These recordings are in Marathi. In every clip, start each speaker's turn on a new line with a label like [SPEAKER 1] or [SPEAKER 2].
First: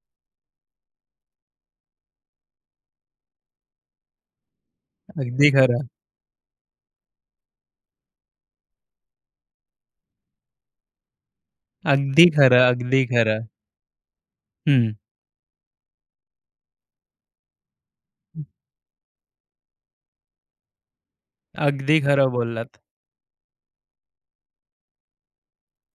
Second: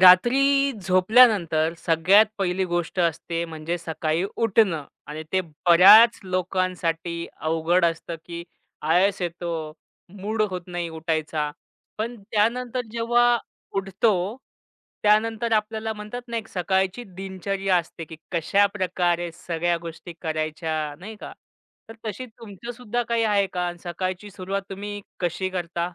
[SPEAKER 1] रात्री झोपल्यानंतर सगळ्यात पहिली गोष्ट असते म्हणजे सकाळी उठणं आणि ते
[SPEAKER 2] अगदी खरं,
[SPEAKER 1] बऱ्याच लोकांसाठी अवघड असतं, की आळस येतो, मूड होत नाही उठायचा. पण त्यानंतर
[SPEAKER 2] अगदी
[SPEAKER 1] जेव्हा
[SPEAKER 2] खरं.
[SPEAKER 1] उठतो,
[SPEAKER 2] हं.
[SPEAKER 1] त्यानंतर आपल्याला म्हणतात ना, एक सकाळची दिनचर्या असते, की कशाप्रकारे सगळ्या गोष्टी करायच्या, नाही का? तर
[SPEAKER 2] अगदी
[SPEAKER 1] तशी
[SPEAKER 2] खरं बोललात.
[SPEAKER 1] तुमचंसुद्धा काही आहे का? आणि सकाळची सुरुवात तुम्ही कशी करता?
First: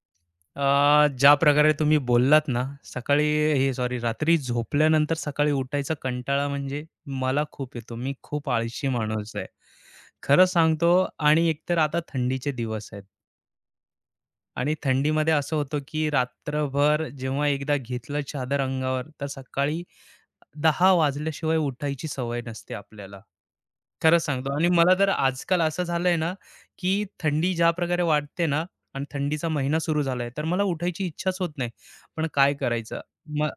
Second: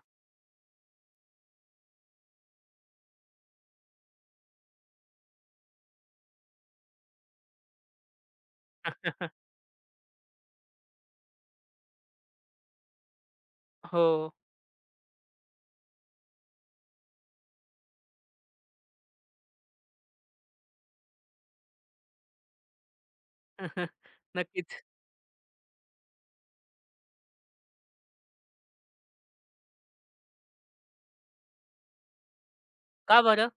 [SPEAKER 2] ज्या प्रकारे तुम्ही बोललात ना, सकाळी हे सॉरी, रात्री झोपल्यानंतर सकाळी उठायचा कंटाळा म्हणजे मला खूप येतो. मी खूप आळशी माणूस आहे. खरं सांगतो. आणि एकतर आता थंडीचे दिवस आहेत
[SPEAKER 1] हो.
[SPEAKER 2] आणि थंडीमध्ये असं होतं की रात्रभर जेव्हा एकदा घेतलं चादर अंगावर, तर सकाळी 10 वाजल्याशिवाय उठायची सवय नसते आपल्याला. खरं सांगतो. आणि
[SPEAKER 1] नक्कीच.
[SPEAKER 2] मला तर आजकाल असं झालंय ना, की थंडी ज्या प्रकारे वाढते ना आणि थंडीचा महिना सुरू झालाय, तर मला उठायची इच्छाच होत नाही. पण काय करायचं?
[SPEAKER 1] का बरं?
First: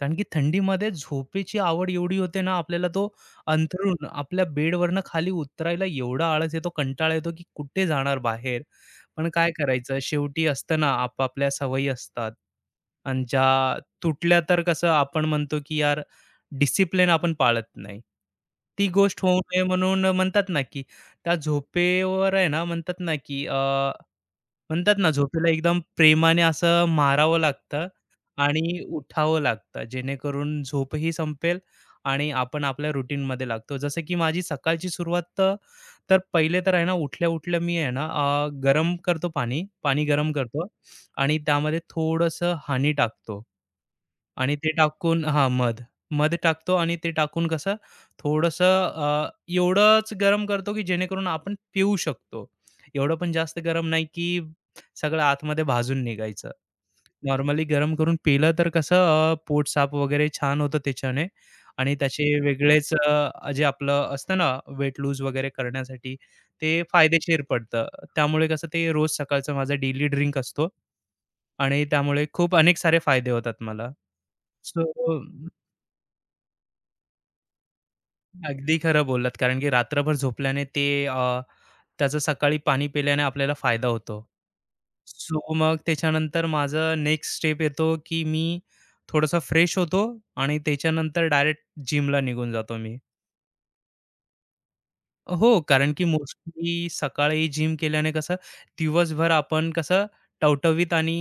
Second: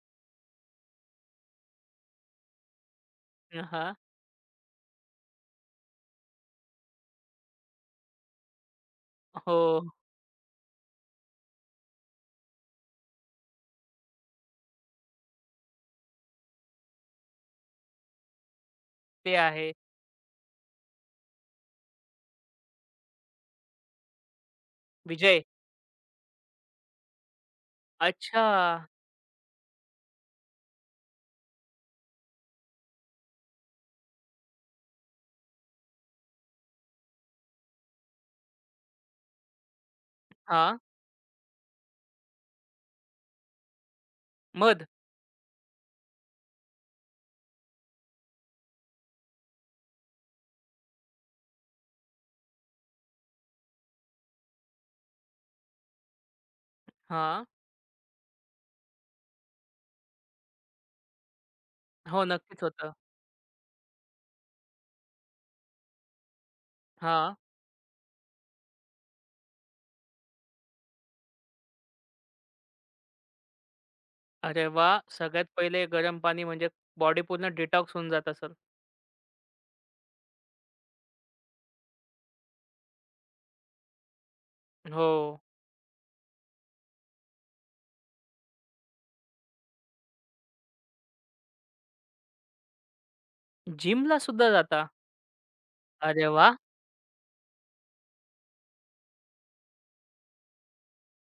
[SPEAKER 2] कारण की थंडीमध्ये झोपेची आवड एवढी होते ना आपल्याला, तो
[SPEAKER 1] अ,
[SPEAKER 2] अंथरून आपल्या बेडवरनं खाली उतरायला एवढा आळस येतो, कंटाळा येतो की कुठे जाणार बाहेर. पण काय
[SPEAKER 1] हो,
[SPEAKER 2] करायचं, शेवटी असतं ना आपापल्या सवयी असतात. आणि ज्या तुटल्या तर कसं आपण म्हणतो की यार, डिसिप्लिन आपण पाळत नाही. ती गोष्ट
[SPEAKER 1] ते
[SPEAKER 2] होऊ नये
[SPEAKER 1] आहे.
[SPEAKER 2] म्हणून म्हणतात ना की त्या झोपेवर आहे ना, म्हणतात ना की म्हणतात ना,
[SPEAKER 1] विजय.
[SPEAKER 2] झोपेला एकदम प्रेमाने असं मारावं लागतं
[SPEAKER 1] अच्छा.
[SPEAKER 2] आणि उठावं लागतं, जेणेकरून झोपही संपेल आणि आपण आपल्या routine मध्ये लागतो. जसं की माझी सकाळची सुरुवात तर, तर पहिले तर आहे ना, उठल्या उठल्या मी आहे ना, गरम करतो पाणी, पाणी गरम करतो.
[SPEAKER 1] हां.
[SPEAKER 2] आणि त्यामध्ये थोडंसं हानी टाकतो आणि ते
[SPEAKER 1] मध.
[SPEAKER 2] टाकून, हा मध, मध टाकतो. आणि ते टाकून कसं थोडंसं एवढंच गरम करतो की जेणेकरून आपण पिऊ शकतो. एवढं पण जास्त गरम नाही की सगळं आतमध्ये भाजून निघायचं.
[SPEAKER 1] हां.
[SPEAKER 2] नॉर्मली गरम करून पिलं तर कसं, पोट साफ वगैरे छान होतं त्याच्याने. आणि त्याचे
[SPEAKER 1] हो, नक्कीच होतं.
[SPEAKER 2] वेगळेच जे आपलं असतं ना, वेट लूज वगैरे करण्यासाठी ते
[SPEAKER 1] हां.
[SPEAKER 2] फायदेशीर पडतं. त्यामुळे कसं ते रोज सकाळचा माझा डेली ड्रिंक असतो आणि त्यामुळे खूप अनेक सारे फायदे होतात मला.
[SPEAKER 1] अरे
[SPEAKER 2] सो,
[SPEAKER 1] वा, सगळ्यात पहिले गरम पाणी म्हणजे बॉडी पूर्ण डिटॉक्स होऊन जात असेल.
[SPEAKER 2] अगदी खरं बोललात, कारण की रात्रभर झोपल्याने ते, त्याचं सकाळी पाणी पिल्याने आपल्याला फायदा होतो.
[SPEAKER 1] हो.
[SPEAKER 2] सो मग त्याच्यानंतर माझं नेक्स्ट स्टेप येतो, की मी थोडंसं फ्रेश होतो आणि त्याच्यानंतर डायरेक्ट जिमला निघून जातो मी.
[SPEAKER 1] जिमला सुद्धा जाता?
[SPEAKER 2] हो, कारण की
[SPEAKER 1] अरे वा.
[SPEAKER 2] मोस्टली सकाळी जिम केल्याने कसं दिवसभर आपण कसं टवटवीत आणि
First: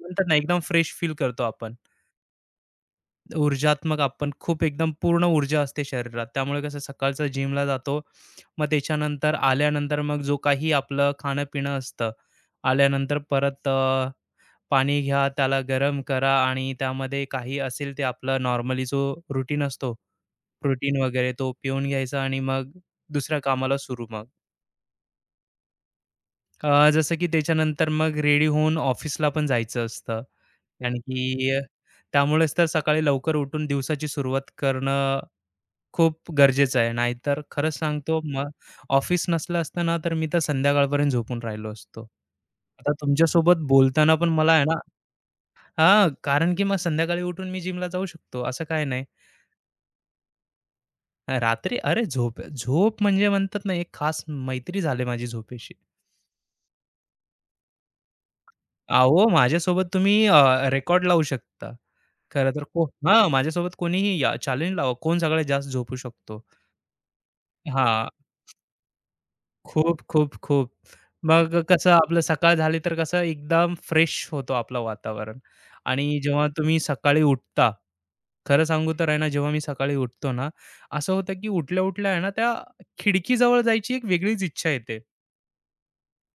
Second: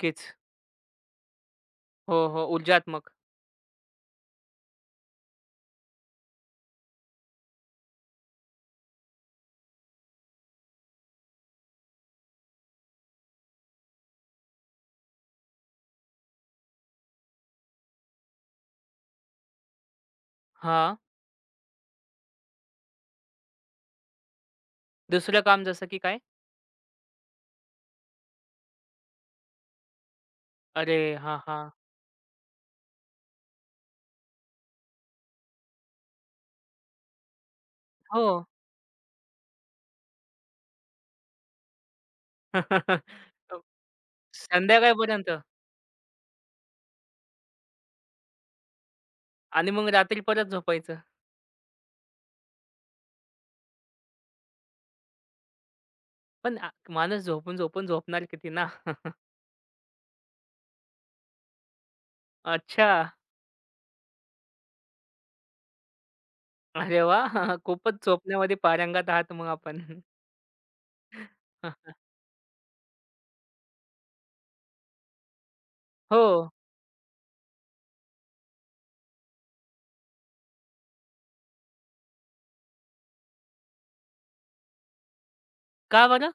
[SPEAKER 2] म्हणतात ना एकदम फ्रेश फील करतो आपण.
[SPEAKER 1] हो, हो. ऊर्जात्मक.
[SPEAKER 2] ऊर्जात्मक, आपण खूप एकदम पूर्ण ऊर्जा असते शरीरात. त्यामुळे कसं सकाळचं जिमला जातो. मग त्याच्यानंतर आल्यानंतर मग जो काही आपलं खाणं-पिणं असतं, आल्यानंतर परत पाणी घ्या, त्याला गरम करा आणि त्यामध्ये काही असेल ते आपलं नॉर्मली, जो रूटीन असतो,
[SPEAKER 1] हां.
[SPEAKER 2] प्रोटीन वगैरे तो पिऊन घ्यायचा आणि मग दुसऱ्या कामाला सुरू मग.
[SPEAKER 1] दुसरं काम जसं की काय?
[SPEAKER 2] जसं की त्याच्यानंतर मग रेडी होऊन ऑफिसला पण जायचं असतं. कारण
[SPEAKER 1] अरे, हां,
[SPEAKER 2] की
[SPEAKER 1] हां.
[SPEAKER 2] त्यामुळेच तर सकाळी लवकर उठून दिवसाची सुरुवात करणं खूप गरजेचं आहे. नाहीतर खरंच सांगतो,
[SPEAKER 1] हो.
[SPEAKER 2] मग ऑफिस नसलं असतं ना, तर मी तर संध्याकाळपर्यंत झोपून राहिलो असतो. आता
[SPEAKER 1] अ,
[SPEAKER 2] तुमच्यासोबत बोलताना पण मला आहे ना.
[SPEAKER 1] संध्याकाळपर्यंत
[SPEAKER 2] हां, कारण की मग संध्याकाळी उठून मी जिमला जाऊ शकतो, असं काय नाही.
[SPEAKER 1] आणि मग रात्री परत झोपायचं.
[SPEAKER 2] रात्री अरे, झोप झोप म्हणजे म्हणतात ना, एक खास मैत्री झाली माझी झोपेशी.
[SPEAKER 1] पण आ माणूस झोपून, झोपून झोपणार किती ना?
[SPEAKER 2] अहो, माझ्यासोबत तुम्ही रेकॉर्ड लावू शकता. खरं तर
[SPEAKER 1] अच्छा.
[SPEAKER 2] हां, माझ्यासोबत कोणीही चॅलेंज लावा, कोण सगळ्यात जास्त झोपू शकतो.
[SPEAKER 1] अरे वा, खूपच
[SPEAKER 2] हां.
[SPEAKER 1] स्वप्नामध्ये पारंगत आहात मग आपण.
[SPEAKER 2] खूप, खूप, खूप. मग कसं आपलं सकाळ झाली तर कसं एकदम फ्रेश होतो आपलं वातावरण. आणि
[SPEAKER 1] हो.
[SPEAKER 2] जेव्हा तुम्ही सकाळी उठता, खरं सांगू तर आहे ना, जेव्हा मी सकाळी उठतो ना, असं होतं की उठल्या-उठल्या आहे ना, त्या खिडकीजवळ जायची एक वेगळीच इच्छा येते.
[SPEAKER 1] का बरं?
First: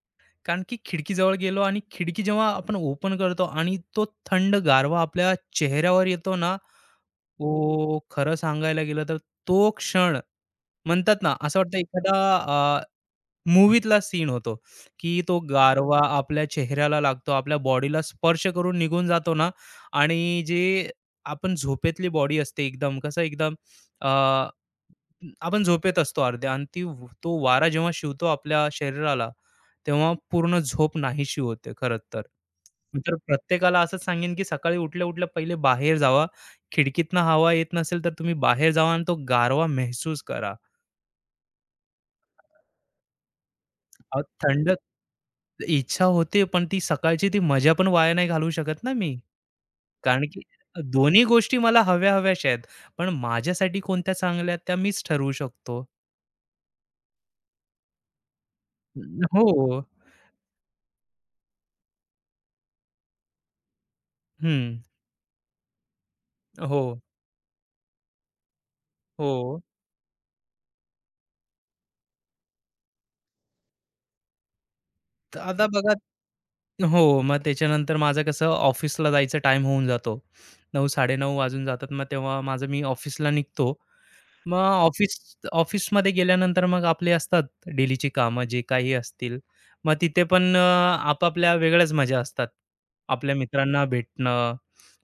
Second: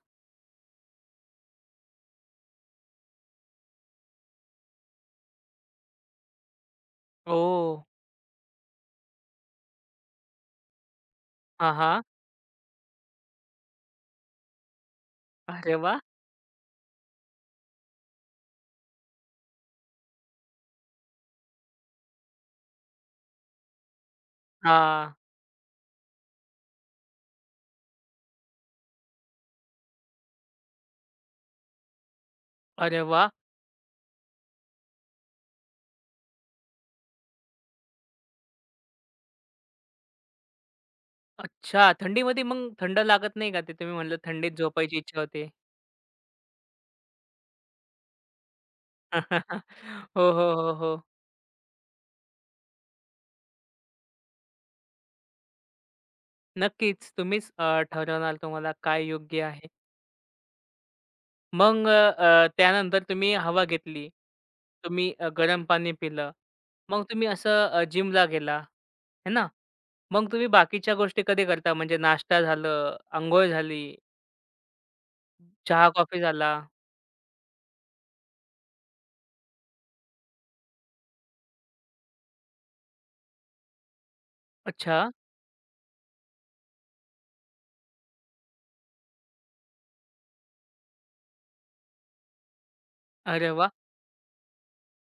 [SPEAKER 2] कारण की खिडकीजवळ गेलो आणि खिडकी जेव्हा आपण ओपन करतो आणि तो थंड गारवा आपल्या चेहऱ्यावर येतो ना,
[SPEAKER 1] ओह!
[SPEAKER 2] तो खरं सांगायला गेलं तर तो क्षण म्हणतात ना, असं
[SPEAKER 1] हां,
[SPEAKER 2] वाटतं
[SPEAKER 1] हां.
[SPEAKER 2] एखादा अ, सीन होतो, की तो
[SPEAKER 1] अरे
[SPEAKER 2] गारवा
[SPEAKER 1] वाह!
[SPEAKER 2] आपल्या चेहऱ्याला लागतो, आपल्या बॉडीला स्पर्श करून निघून जातो ना आणि जे आपण झोपेतली बॉडी असते एकदम कसं एकदम अ,
[SPEAKER 1] हां.
[SPEAKER 2] आपण झोपेत असतो अर्ध्या आणि ती, तो वारा जेव्हा शिवतो आपल्या शरीराला तेव्हा पूर्ण झोप नाहीशी होते, खरंच तर. मी
[SPEAKER 1] अरे
[SPEAKER 2] तर
[SPEAKER 1] वाह!
[SPEAKER 2] प्रत्येकाला असंच सांगेन, की सकाळी उठल्या-उठल्या पहिले बाहेर जावा. खिडकीतनं हवा येत नसेल, तर तुम्ही बाहेर जावा आणि तो गारवा महसूस करा.
[SPEAKER 1] अच्छा, थंडीमध्ये मग थंड लागत नाही का? ते तुम्ही म्हणलं थंडीत
[SPEAKER 2] थंड
[SPEAKER 1] झोपायची इच्छा होते.
[SPEAKER 2] इच्छा होते, पण ती सकाळची ती मजा पण वाया नाही घालवू शकत ना मी. कारण
[SPEAKER 1] हो,
[SPEAKER 2] की
[SPEAKER 1] हो, हो, हो.
[SPEAKER 2] दोन्ही गोष्टी मला हव्या-हव्याशा आहेत. पण माझ्यासाठी कोणत्या चांगल्या त्या मीच ठरवू शकतो.
[SPEAKER 1] नक्कीच तुम्हीच ठरवणार तुम्हाला काय योग्य आहे.
[SPEAKER 2] हो.
[SPEAKER 1] मग त्यानंतर तुम्ही हवा घेतली.
[SPEAKER 2] हं.
[SPEAKER 1] तुम्ही गरम पाणी पिलं.
[SPEAKER 2] हो,
[SPEAKER 1] मग तुम्ही असं जिमला गेला, है ना?
[SPEAKER 2] हो.
[SPEAKER 1] मग तुम्ही बाकीच्या गोष्टी कधी करता? म्हणजे नाश्ता झालं, अंघोळ झाली,
[SPEAKER 2] तर आता बघा,
[SPEAKER 1] चहा-कॉफी झाला.
[SPEAKER 2] हो, मग त्याच्यानंतर माझं कसं ऑफिसला जायचा टाईम होऊन जातो. 9:00-9:30 वाजून जातात. मग तेव्हा माझं मी ऑफिसला निघतो. मग
[SPEAKER 1] अच्छा.
[SPEAKER 2] ऑफिस ऑफिसमध्ये गेल्यानंतर मग आपले असतात डेलीची कामं जे काही असतील. मग तिथे पण आपापल्या वेगळ्याच मजा असतात. आपल्या
[SPEAKER 1] अरे वाह!
[SPEAKER 2] मित्रांना भेटणं,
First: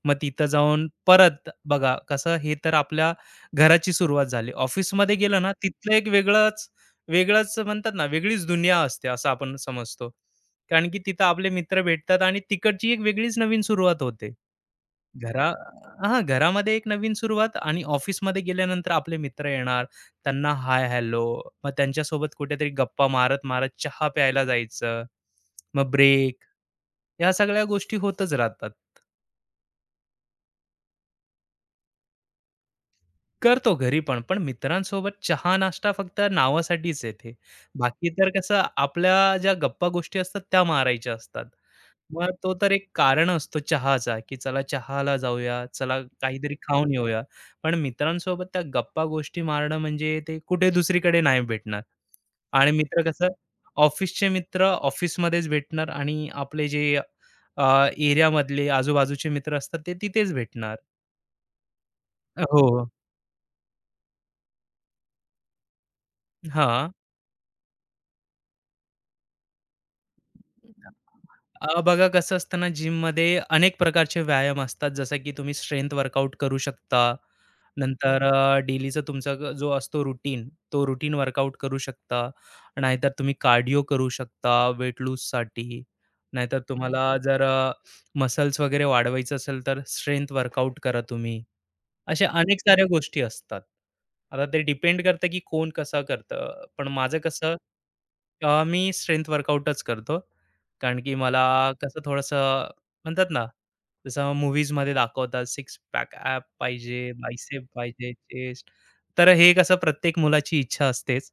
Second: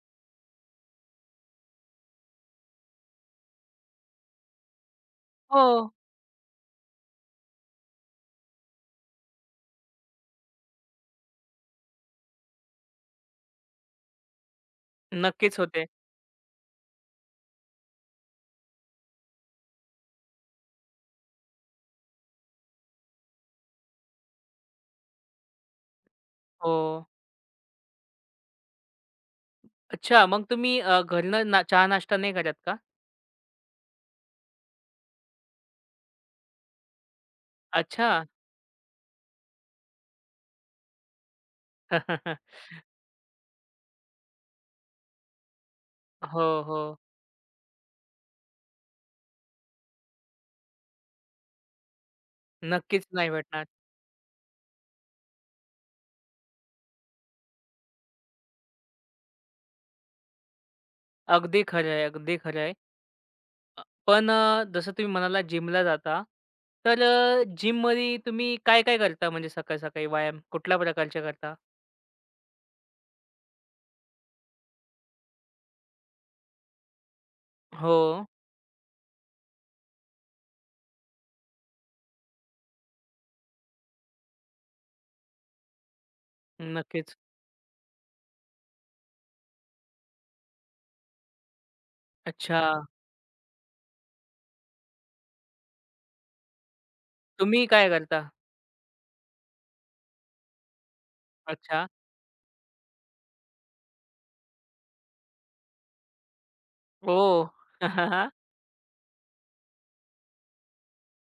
[SPEAKER 2] मग तिथं जाऊन परत बघा कसं हे तर आपल्या घराची सुरुवात झाली. ऑफिसमध्ये गेलं ना, तिथलं
[SPEAKER 1] हो,
[SPEAKER 2] एक वेगळंच, म्हणतात ना, वेगळीच दुनिया असते असं आपण समजतो. कारण की तिथं आपले मित्र भेटतात आणि तिकडची एक वेगळीच नवीन सुरुवात होते. घरा
[SPEAKER 1] नक्कीच होते.
[SPEAKER 2] हां, घरामध्ये एक नवीन सुरुवात आणि ऑफिसमध्ये गेल्यानंतर आपले मित्र येणार. त्यांना हाय, हॅलो. मग त्यांच्यासोबत कुठेतरी गप्पा मारत-मारत चहा प्यायला जायचं. मग ब्रेक.
[SPEAKER 1] हो.
[SPEAKER 2] ह्या सगळ्या गोष्टी होतच राहतात.
[SPEAKER 1] अच्छा, मग तुम्ही घरनं ना चहा-नाश्ता नाही करत का?
[SPEAKER 2] करतो घरी पण, पण मित्रांसोबत चहा-नाश्ता फक्त नावासाठीच आहे. बाकी
[SPEAKER 1] अच्छा.
[SPEAKER 2] तर कसं आपल्या ज्या गप्पा गोष्टी असतात त्या मारायच्या असतात. मग तो तर एक कारण असतो चहाचा, की चला चहाला जाऊया, चला
[SPEAKER 1] हो,
[SPEAKER 2] काहीतरी खाऊन
[SPEAKER 1] हो.
[SPEAKER 2] येऊया. पण मित्रांसोबत त्या गप्पा गोष्टी मारणं म्हणजे ते कुठे दुसरीकडे नाही भेटणार. आणि मित्र
[SPEAKER 1] नक्कीच
[SPEAKER 2] कसं,
[SPEAKER 1] नाही भेटणार.
[SPEAKER 2] ऑफिसचे मित्र ऑफिसमध्येच भेटणार आणि आपले जे एरियामधले आजूबाजूचे मित्र असतात ते तिथेच भेटणार.
[SPEAKER 1] अगदी खरं आहे, अगदी खरं
[SPEAKER 2] हो.
[SPEAKER 1] आहे. पण जसं तुम्ही म्हणाला जिमला जाता,
[SPEAKER 2] हां.
[SPEAKER 1] तर जिममध्ये तुम्ही काय-काय करता म्हणजे सकाळी-सकाळी व्यायाम कुठल्या प्रकारचे करता?
[SPEAKER 2] बघा कसं असतं ना, जिममध्ये अनेक प्रकारचे व्यायाम असतात जसं की तुम्ही स्ट्रेंथ वर्कआउट करू शकता.
[SPEAKER 1] हो,
[SPEAKER 2] नंतर डेलीचा तुमचा जो असतो रुटीन तो रुटीन वर्कआउट करू शकता, नाहीतर तुम्ही कार्डिओ करू शकता वेट लूजसाठी. नाहीतर तुम्हाला
[SPEAKER 1] नक्कीच.
[SPEAKER 2] जर मसल्स वगैरे वाढवायचं असेल तर स्ट्रेंथ वर्कआउट करा तुम्ही. अशा अनेक
[SPEAKER 1] अच्छा.
[SPEAKER 2] साऱ्या गोष्टी असतात. आता ते डिपेंड करतं, की कोण कसं करतं. पण माझं कसं,
[SPEAKER 1] तुम्ही काय करता?
[SPEAKER 2] मी स्ट्रेंथ वर्कआउटच करतो. कारण की मला
[SPEAKER 1] अच्छा.
[SPEAKER 2] कसं थोडंसं म्हणतात ना, जसं मूव्हीजमध्ये दाखवतात सिक्स पॅक ॲप पाहिजे,
[SPEAKER 1] ओह!
[SPEAKER 2] बायसेप पाहिजे, चेस्ट. तर हे कसं प्रत्येक मुलाची इच्छा असतेच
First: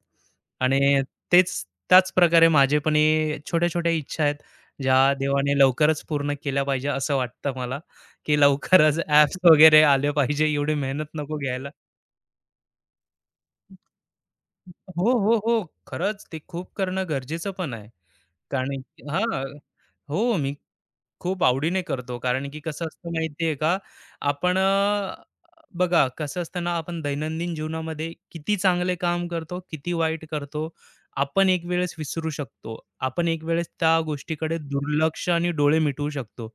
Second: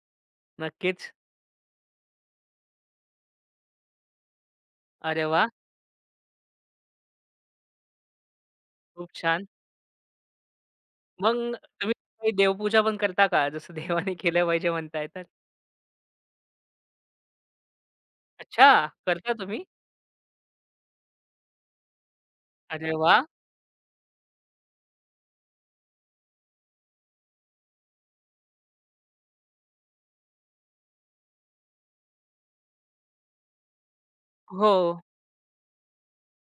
[SPEAKER 2] आणि
[SPEAKER 1] नक्कीच.
[SPEAKER 2] तेच त्याच प्रकारे माझे पण हे छोट्या-छोट्या इच्छा आहेत, ज्या
[SPEAKER 1] अरे वाह!
[SPEAKER 2] देवाने लवकरच पूर्ण केल्या पाहिजे असं वाटतं मला. की लवकरच
[SPEAKER 1] खूप
[SPEAKER 2] ॲप्स
[SPEAKER 1] छान.
[SPEAKER 2] वगैरे आले पाहिजे, एवढी मेहनत नको
[SPEAKER 1] मग
[SPEAKER 2] घ्यायला.
[SPEAKER 1] तुम्ही काही देवपूजा पण करता का? जसं देवाने केलं पाहिजे म्हणताय
[SPEAKER 2] हो,
[SPEAKER 1] तर?
[SPEAKER 2] हो, हो. खरंच ते खूप करणं गरजेचं पण आहे. कारण,
[SPEAKER 1] अच्छा, करता
[SPEAKER 2] हां.
[SPEAKER 1] तुम्ही?
[SPEAKER 2] हो, मी खूप आवडीने करतो. कारण की कसं
[SPEAKER 1] अरे
[SPEAKER 2] असतं
[SPEAKER 1] वाह!
[SPEAKER 2] माहिती आहे का, आपण अ, बघा कसं असतं ना, आपण दैनंदिन जीवनामध्ये किती चांगले काम करतो, किती वाईट करतो, आपण एक वेळेस विसरू शकतो. आपण एक वेळेस त्या गोष्टीकडे
[SPEAKER 1] हो.
[SPEAKER 2] दुर्लक्ष आणि डोळे मिटवू शकतो.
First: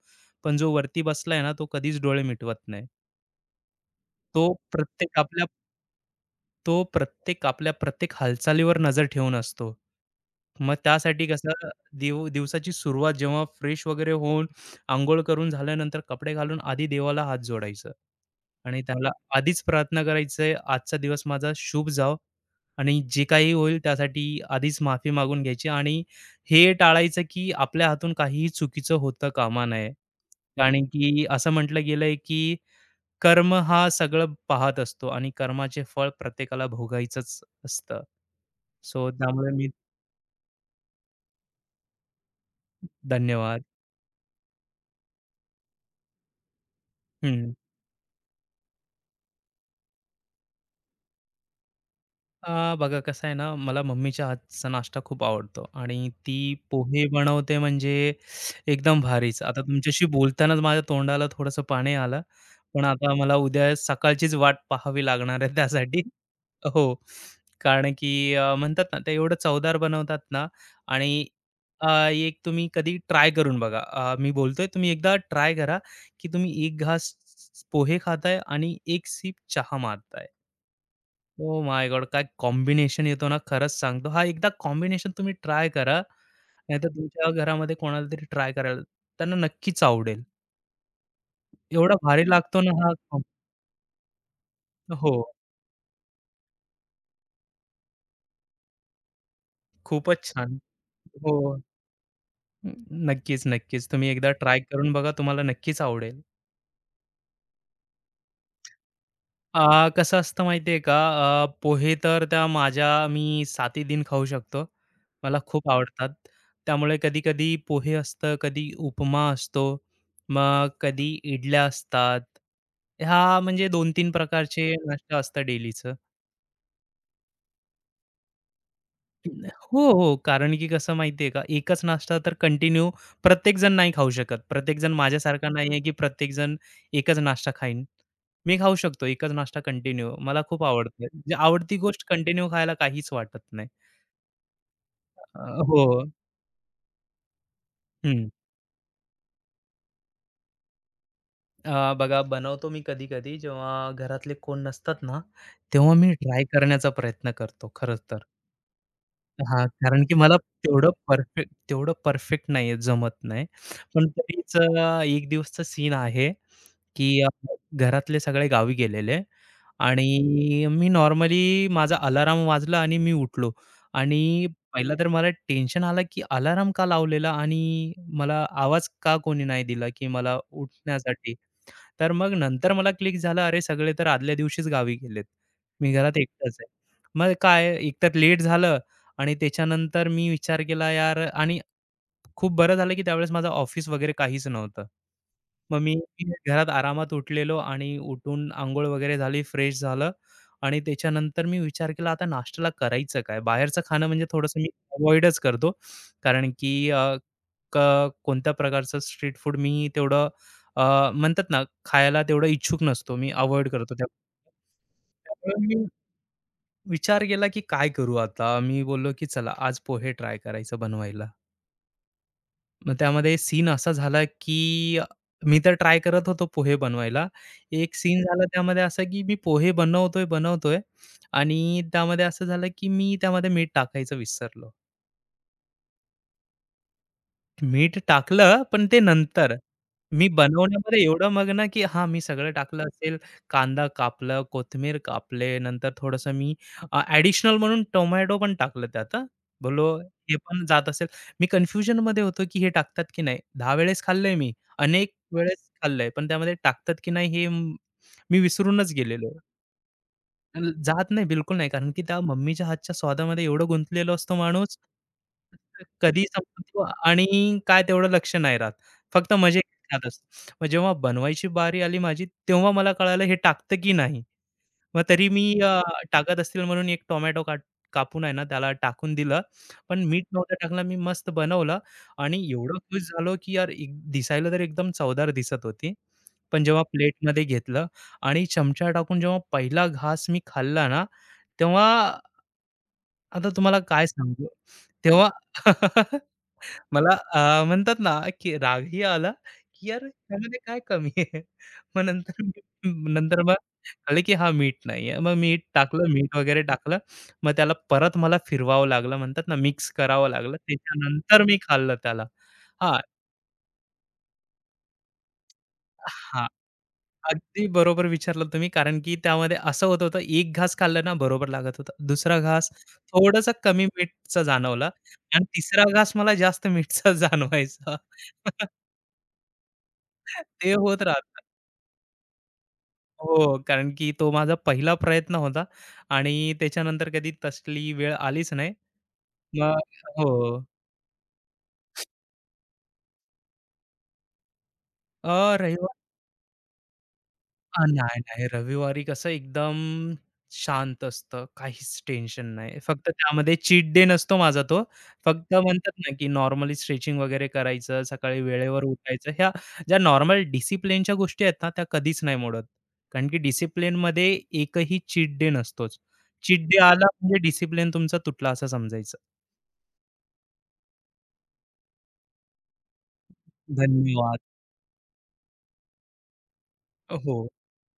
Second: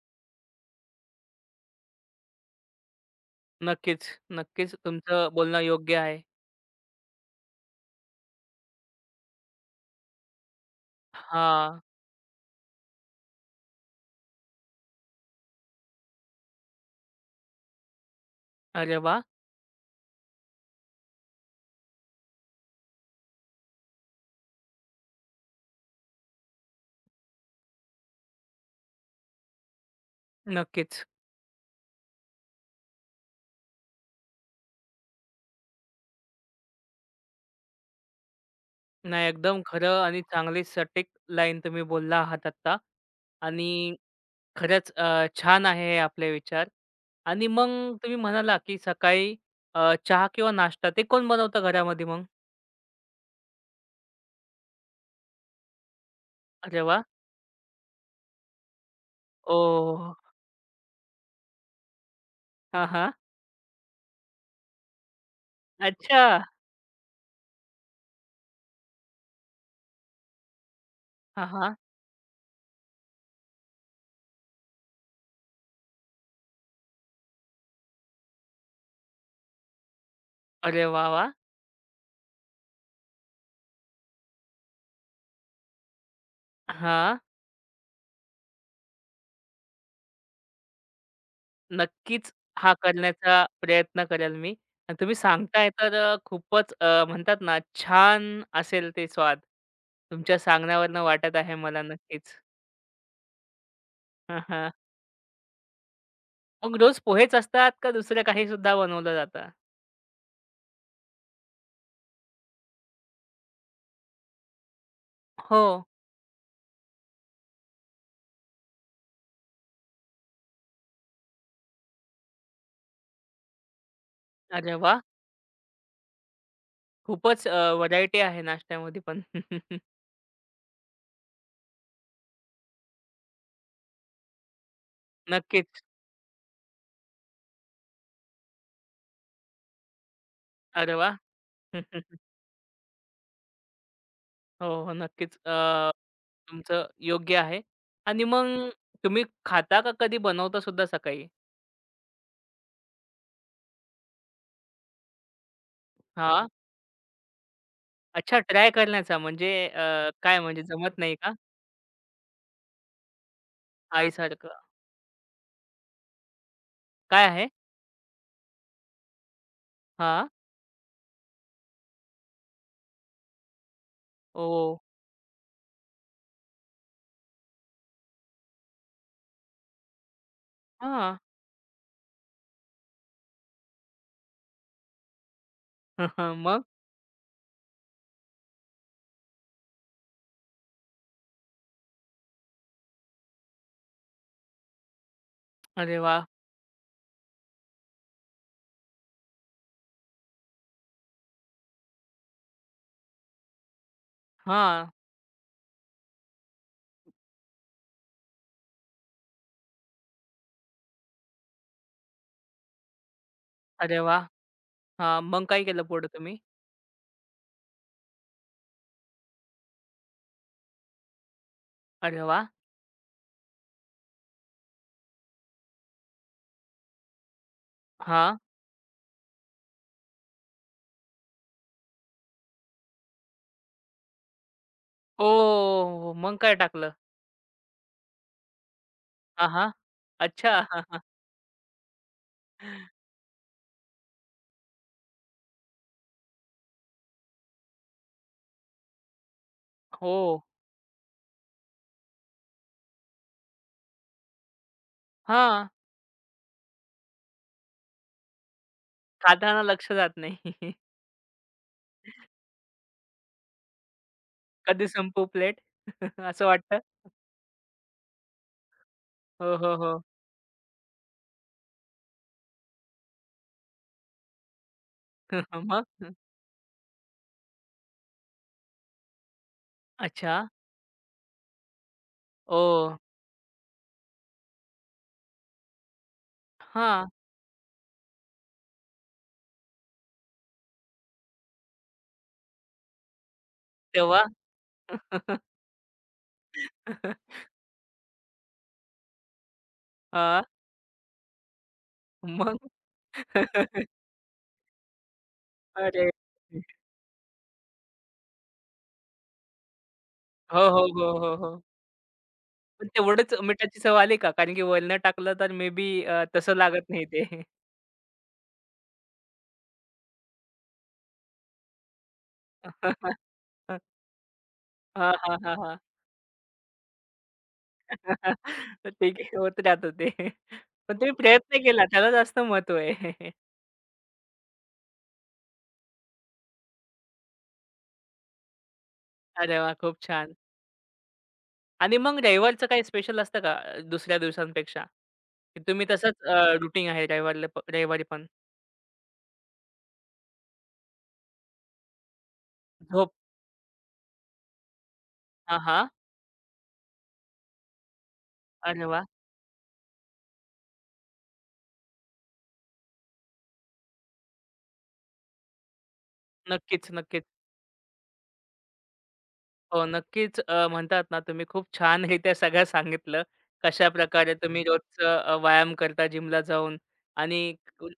[SPEAKER 2] पण जो वरती बसलाय ना, तो कधीच डोळे मिटवत नाही.
[SPEAKER 1] नक्कीच,
[SPEAKER 2] तो
[SPEAKER 1] नक्कीच
[SPEAKER 2] प्रत्येक
[SPEAKER 1] तुमचं
[SPEAKER 2] आपल्या
[SPEAKER 1] बोलणं योग्य आहे.
[SPEAKER 2] तो प्रत्येक आपल्या प्रत्येक हालचालीवर नजर ठेवून असतो. मग त्यासाठी कसं
[SPEAKER 1] हां.
[SPEAKER 2] दिवसाची सुरुवात जेव्हा फ्रेश वगैरे होऊन, अंघोळ करून झाल्यानंतर कपडे घालून आधी देवाला हात जोडायचं आणि
[SPEAKER 1] अरे
[SPEAKER 2] त्याला
[SPEAKER 1] वाह!
[SPEAKER 2] आधीच प्रार्थना करायचंय, आजचा दिवस माझा शुभ जाओ आणि जे काही होईल त्यासाठी आधीच माफी मागून घ्यायची आणि हे टाळायचं, की आपल्या हातून काहीही चुकीचं होता कामा नये. कारण
[SPEAKER 1] नक्कीच.
[SPEAKER 2] की असं म्हटलं गेलंय, की कर्म हा सगळं पाहत असतो आणि कर्माचे फळ प्रत्येकाला भोगायचंच असतं. सो
[SPEAKER 1] नाही
[SPEAKER 2] त्यामुळे
[SPEAKER 1] एकदम
[SPEAKER 2] मी,
[SPEAKER 1] खरं आणि चांगली सटीक लाईन तुम्ही बोलला आहात आत्ता
[SPEAKER 2] धन्यवाद.
[SPEAKER 1] आणि खरंच छान आहे हे आपले विचार. आणि
[SPEAKER 2] हं.
[SPEAKER 1] मग तुम्ही म्हणाला, की सकाळी चहा किंवा नाश्ता ते कोण बनवतं घरामध्ये?
[SPEAKER 2] बघा कसं आहे ना, मला मम्मीच्या हातचा नाश्ता खूप आवडतो आणि ती
[SPEAKER 1] अरे वाह!
[SPEAKER 2] पोहे बनवते म्हणजे एकदम भारीच. आता तुमच्याशी
[SPEAKER 1] ओह!
[SPEAKER 2] बोलतानाच माझ्या तोंडाला थोडंसं पाणी आलं. पण
[SPEAKER 1] हां, हां.
[SPEAKER 2] आता मला उद्या सकाळचीच वाट पाहावी लागणार आहे त्यासाठी.
[SPEAKER 1] अच्छा.
[SPEAKER 2] हो, कारण की म्हणतात ना, ते एवढं चवदार बनवतात ना. आणि
[SPEAKER 1] हां, हां.
[SPEAKER 2] एक तुम्ही कधी ट्राय करून बघा. मी बोलतोय, तुम्ही एकदा ट्राय करा, की तुम्ही 1 घास पोहे खाताय आणि 1 सिप चहा मारताय.
[SPEAKER 1] अरे वाह, वाह!
[SPEAKER 2] Oh my God! काय कॉम्बिनेशन येतो ना, खरंच सांगतो. हा एकदा कॉम्बिनेशन तुम्ही ट्राय करा. नाहीतर
[SPEAKER 1] हां.
[SPEAKER 2] तुमच्या घरामध्ये कोणाला तरी ट्राय करायला त्यांना नक्कीच आवडेल. एवढा भारी
[SPEAKER 1] नक्कीच
[SPEAKER 2] लागतो ना
[SPEAKER 1] हा
[SPEAKER 2] हा कॉम
[SPEAKER 1] करण्याचा प्रयत्न करेल मी. आणि
[SPEAKER 2] हो,
[SPEAKER 1] तुम्ही सांगताय तर खूपच म्हणतात ना छान असेल ते स्वाद.
[SPEAKER 2] खूपच
[SPEAKER 1] तुमच्या
[SPEAKER 2] छान.
[SPEAKER 1] सांगण्यावरनं
[SPEAKER 2] हो.
[SPEAKER 1] वाटत आहे मला नक्कीच.
[SPEAKER 2] न- नक्कीच, नक्कीच. तुम्ही एकदा
[SPEAKER 1] हां,
[SPEAKER 2] ट्राय
[SPEAKER 1] हां.
[SPEAKER 2] करून बघा. तुम्हाला नक्कीच आवडेल.
[SPEAKER 1] मग रोज पोहेच असतात का दुसरं काही सुद्धा बनवलं जातं?
[SPEAKER 2] कसं असतं माहिती आहे का? पोहे तर त्या माझ्या, मी 7 दिन खाऊ शकतो. मला
[SPEAKER 1] हो.
[SPEAKER 2] खूप आवडतात. त्यामुळे कधी-कधी पोहे असतं, कधी उपमा असतो, मग कधी इडल्या असतात. ह्या म्हणजे 2-3 प्रकारचे
[SPEAKER 1] अरे वाह!
[SPEAKER 2] नाश्ता असतं डेलीचं.
[SPEAKER 1] खूपच व्हरायटी आहे नाश्त्यामध्ये पण.
[SPEAKER 2] हो, हो. कारण की कसं माहिती आहे का, एकच नाश्ता तर कंटिन्यू प्रत्येकजण नाही खाऊ शकत. प्रत्येकजण माझ्यासारखा नाही आहे,
[SPEAKER 1] नक्कीच.
[SPEAKER 2] की प्रत्येकजण एकच नाश्ता खाईन. मी खाऊ शकतो एकच नाश्ता कंटिन्यू. मला खूप
[SPEAKER 1] अरे
[SPEAKER 2] आवडतं.
[SPEAKER 1] वाह!
[SPEAKER 2] म्हणजे आवडती गोष्ट कंटिन्यू खायला काहीच वाटत नाही.
[SPEAKER 1] हो, हो. नक्कीच.
[SPEAKER 2] अ, हो.
[SPEAKER 1] तुमचं योग्य आहे. आणि
[SPEAKER 2] हं.
[SPEAKER 1] मग तुम्ही खाता का कधी बनवता सुद्धा सकाळी?
[SPEAKER 2] बघा, बनवतो मी कधी-कधी जेव्हा घरातले कोण नसतात ना, तेव्हा मी ट्राय
[SPEAKER 1] हां.
[SPEAKER 2] करण्याचा प्रयत्न करतो खरंच तर.
[SPEAKER 1] अच्छा, ट्राय करण्याचा म्हणजे
[SPEAKER 2] हां, कारण की मला
[SPEAKER 1] काय म्हणजे जमत नाही का?
[SPEAKER 2] तेवढं परफेक्ट नाहीये, जमत नाही. पण तरीच
[SPEAKER 1] आईसारखं?
[SPEAKER 2] एक दिवसचा सीन आहे, की
[SPEAKER 1] काय आहे?
[SPEAKER 2] घरातले सगळे गावी गेलेले
[SPEAKER 1] हां.
[SPEAKER 2] आणि मी नॉर्मली, माझा अलार्म वाजला आणि मी उठलो. आणि
[SPEAKER 1] ओह!
[SPEAKER 2] पहिला तर मला टेन्शन आलं, की अलार्म का लावलेला आणि मला आवाज का कोणी नाही दिला, की मला
[SPEAKER 1] हां.
[SPEAKER 2] उठण्यासाठी. तर मग नंतर मला क्लिक झालं, अरे सगळे तर आदल्या दिवशीच गावी गेलेत. मी घरात एकटाच
[SPEAKER 1] मग?
[SPEAKER 2] आहे. मग काय, एकतर लेट झालं आणि त्याच्यानंतर मी विचार केला यार, आणि खूप बरं झालं की त्यावेळेस माझं ऑफिस वगैरे काहीच नव्हतं. मग मी,
[SPEAKER 1] अरे वाह!
[SPEAKER 2] मी घरात आरामात उठलेलो आणि उठून अंघोळ वगैरे झाली, फ्रेश झालं आणि त्याच्यानंतर मी विचार केला आता नाश्त्याला करायचं काय? बाहेरचं खाणं म्हणजे थोडंसं मी
[SPEAKER 1] हां.
[SPEAKER 2] अव्हॉइडच करतो. कारण की क कोणत्या प्रकारचं स्ट्रीट फूड मी तेवढं म्हणतात ना खायला तेवढं इच्छुक नसतो. मी अव्हॉइड करतो
[SPEAKER 1] अरे
[SPEAKER 2] त्या.
[SPEAKER 1] वाह! हां. मग
[SPEAKER 2] त्यामुळे
[SPEAKER 1] काय केलं
[SPEAKER 2] मी
[SPEAKER 1] पुढे तुम्ही?
[SPEAKER 2] विचार केला की काय करू आता? मी बोललो की चला आज पोहे ट्राय करायचं बनवायला.
[SPEAKER 1] अरे वाह!
[SPEAKER 2] मग त्यामध्ये सीन असा झाला, की मी तर ट्राय करत होतो पोहे बनवायला. एक सीन
[SPEAKER 1] हां.
[SPEAKER 2] झाला त्यामध्ये असा, की मी पोहे बनवतोय आणि त्यामध्ये असं झालं, की मी त्यामध्ये मीठ टाकायचं विसरलो.
[SPEAKER 1] ओह! मग काय टाकलं?
[SPEAKER 2] मीठ टाकलं, पण ते
[SPEAKER 1] हां,
[SPEAKER 2] नंतर.
[SPEAKER 1] हां.
[SPEAKER 2] मी
[SPEAKER 1] अच्छा.
[SPEAKER 2] बनवण्यामध्ये एवढं मग्न, की हां, मी सगळं टाकलं असेल, कांदा कापला, कोथिंबीर कापले, नंतर थोडंसं मी ॲडिशनल म्हणून टोमॅटो पण टाकलं त्यात हां. बोललो
[SPEAKER 1] हो.
[SPEAKER 2] हे पण जात असेल. मी कन्फ्युजनमध्ये होतो, की हे टाकतात की नाही. 10 वेळेस खाल्लंय मी, अनेक वेळेस
[SPEAKER 1] हां.
[SPEAKER 2] खाल्लंय, पण त्यामध्ये टाकतात की नाही मी विसरूनच गेलेलो.
[SPEAKER 1] खाताना लक्ष जात नाही.
[SPEAKER 2] अन् जात नाही, बिलकुल नाही. कारण की त्या मम्मीच्या हातच्या स्वादामध्ये एवढं गुंतलेलो असतो माणूस,
[SPEAKER 1] कधी संपवू प्लेट
[SPEAKER 2] कधी
[SPEAKER 1] असं वाटतं.
[SPEAKER 2] संपतो आणि काय तेवढं लक्ष नाही राहत. फक्त
[SPEAKER 1] हो,
[SPEAKER 2] मजे
[SPEAKER 1] हो, हो.
[SPEAKER 2] घेत असतो. मग जेव्हा बनवायची बारी आली माझी, तेव्हा मला कळालं हे टाकतं की नाही. मग तरी मी,
[SPEAKER 1] मग?
[SPEAKER 2] टाकत असतील म्हणून एक टोमॅटो काट कापून आहे ना, त्याला टाकून दिलं. पण मीठ
[SPEAKER 1] अच्छा.
[SPEAKER 2] नव्हतं टाकलं. मी मस्त बनवलं आणि
[SPEAKER 1] ओ,
[SPEAKER 2] एवढं खुश झालो, की यार, एक दिसायला तर एकदम चवदार दिसत होती. पण जेव्हा
[SPEAKER 1] हां.
[SPEAKER 2] प्लेटमध्ये घेतलं आणि चमचा टाकून जेव्हा पहिला घास मी खाल्ला ना, तेव्हा, आता तुम्हाला काय
[SPEAKER 1] तेव्हा?
[SPEAKER 2] सांगू? तेव्हा मला, म्हणतात ना, की रागही आला, की यार
[SPEAKER 1] हां.
[SPEAKER 2] ह्यामध्ये काय कमी आहे? मग नंतर
[SPEAKER 1] मग?
[SPEAKER 2] मी नंतर मग कळलं, की हा मीठ नाही आहे. मग मीठ टाकलं,
[SPEAKER 1] अरे!
[SPEAKER 2] मीठ वगैरे टाकलं. मग त्याला परत मला फिरवावं लागलं, म्हणतात ना, मिक्स करावं लागलं.
[SPEAKER 1] हो, हो, हो, हो,
[SPEAKER 2] त्याच्यानंतर मी
[SPEAKER 1] हो.
[SPEAKER 2] खाल्लं त्याला.
[SPEAKER 1] पण
[SPEAKER 2] हां,
[SPEAKER 1] तेवढंच मिठाची चव आली का? कारण की वरनं टाकलं तर मे बी
[SPEAKER 2] हां.
[SPEAKER 1] तसं लागत नाही ते.
[SPEAKER 2] अगदी बरोबर विचारलं तुम्ही, कारण की त्यामध्ये असं होत होतं, एक घास खाल्लं ना, बरोबर लागत होता. दुसरा घास थोडंसं कमी मीठचा जाणवला
[SPEAKER 1] हां, हां,
[SPEAKER 2] आणि
[SPEAKER 1] हां, हां.
[SPEAKER 2] तिसरा घास मला जास्त मीठचा जाणवायचा.
[SPEAKER 1] तर ठीक आहे. होत राहतं ते.
[SPEAKER 2] ते
[SPEAKER 1] पण
[SPEAKER 2] होत
[SPEAKER 1] तुम्ही
[SPEAKER 2] राहतं.
[SPEAKER 1] प्रयत्न केला त्याला जास्त महत्त्व आहे.
[SPEAKER 2] हो, कारण की तो माझा पहिला प्रयत्न होता आणि त्याच्यानंतर कधी तसली वेळ आलीच नाही.
[SPEAKER 1] अरे वाह!
[SPEAKER 2] मग,
[SPEAKER 1] खूप छान.
[SPEAKER 2] हो.
[SPEAKER 1] आणि मग रविवारचं काही स्पेशल असतं का दुसऱ्या दिवसांपेक्षा?
[SPEAKER 2] अ,
[SPEAKER 1] की तुम्ही
[SPEAKER 2] रविवार
[SPEAKER 1] तसंच रुटीन आहे रविवारला रविवारी
[SPEAKER 2] नाही,
[SPEAKER 1] पण?
[SPEAKER 2] नाही. रविवारी कसं एकदम शांत असतं. काहीच टेन्शन नाही. फक्त
[SPEAKER 1] झोप
[SPEAKER 2] त्यामध्ये चीट डे नसतो माझा तो. फक्त
[SPEAKER 1] हां, हां.
[SPEAKER 2] म्हणतात ना, की नॉर्मली स्ट्रेचिंग वगैरे करायचं, सकाळी वेळेवर
[SPEAKER 1] अरे वाह!
[SPEAKER 2] उठायचं. ज्या नॉर्मल डिसिप्लिनच्या गोष्टी आहेत ना, त्या कधीच नाही मोडत. कारण की डिसिप्लिनमध्ये एकही चीट डे नसतोच. चीट डे
[SPEAKER 1] नक्कीच,
[SPEAKER 2] आला
[SPEAKER 1] नक्कीच.
[SPEAKER 2] म्हणजे डिसिप्लिन तुमचा तुटला असं समजायचं.
[SPEAKER 1] हो, नक्कीच. म्हणतात ना, तुम्ही खूप छानरित्या सगळं सांगितलं. कशाप्रकारे
[SPEAKER 2] धन्यवाद.
[SPEAKER 1] तुम्ही रोजचं व्यायाम करता जिमला जाऊन
[SPEAKER 2] हो.
[SPEAKER 1] आणि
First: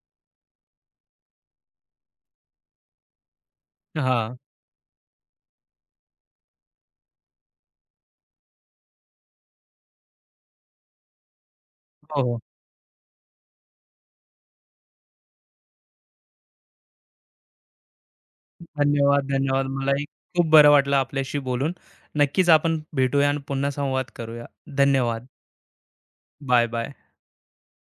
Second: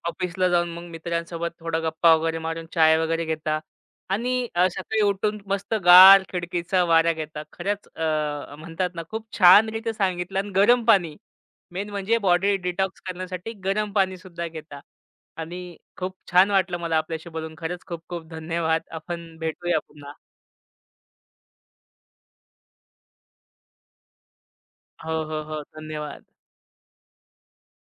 [SPEAKER 1] ऑफिसला जाऊन मग मित्रांसोबत थोडा गप्पा वगैरे मारून चाय वगैरे घेता
[SPEAKER 2] हां.
[SPEAKER 1] आणि सकाळी उठून मस्त गार खिडकीचा वारा घेता. खरंच म्हणतात ना, खूप छानरित्या सांगितलं आणि गरम पाणी, मेन म्हणजे
[SPEAKER 2] हो, हो.
[SPEAKER 1] बॉडी डिटॉक्स करण्यासाठी गरम पाणीसुद्धा घेता आणि खूप छान वाटलं मला आपल्याशी बोलून. खरंच खूप खूप धन्यवाद.
[SPEAKER 2] धन्यवाद,
[SPEAKER 1] आपण
[SPEAKER 2] धन्यवाद.
[SPEAKER 1] भेटूया
[SPEAKER 2] मलाही
[SPEAKER 1] पुन्हा.
[SPEAKER 2] खूप बरं वाटलं आपल्याशी बोलून. नक्कीच आपण भेटूया आणि पुन्हा संवाद करूया.
[SPEAKER 1] हो,
[SPEAKER 2] धन्यवाद.
[SPEAKER 1] हो, हो. धन्यवाद.
[SPEAKER 2] Bye, bye.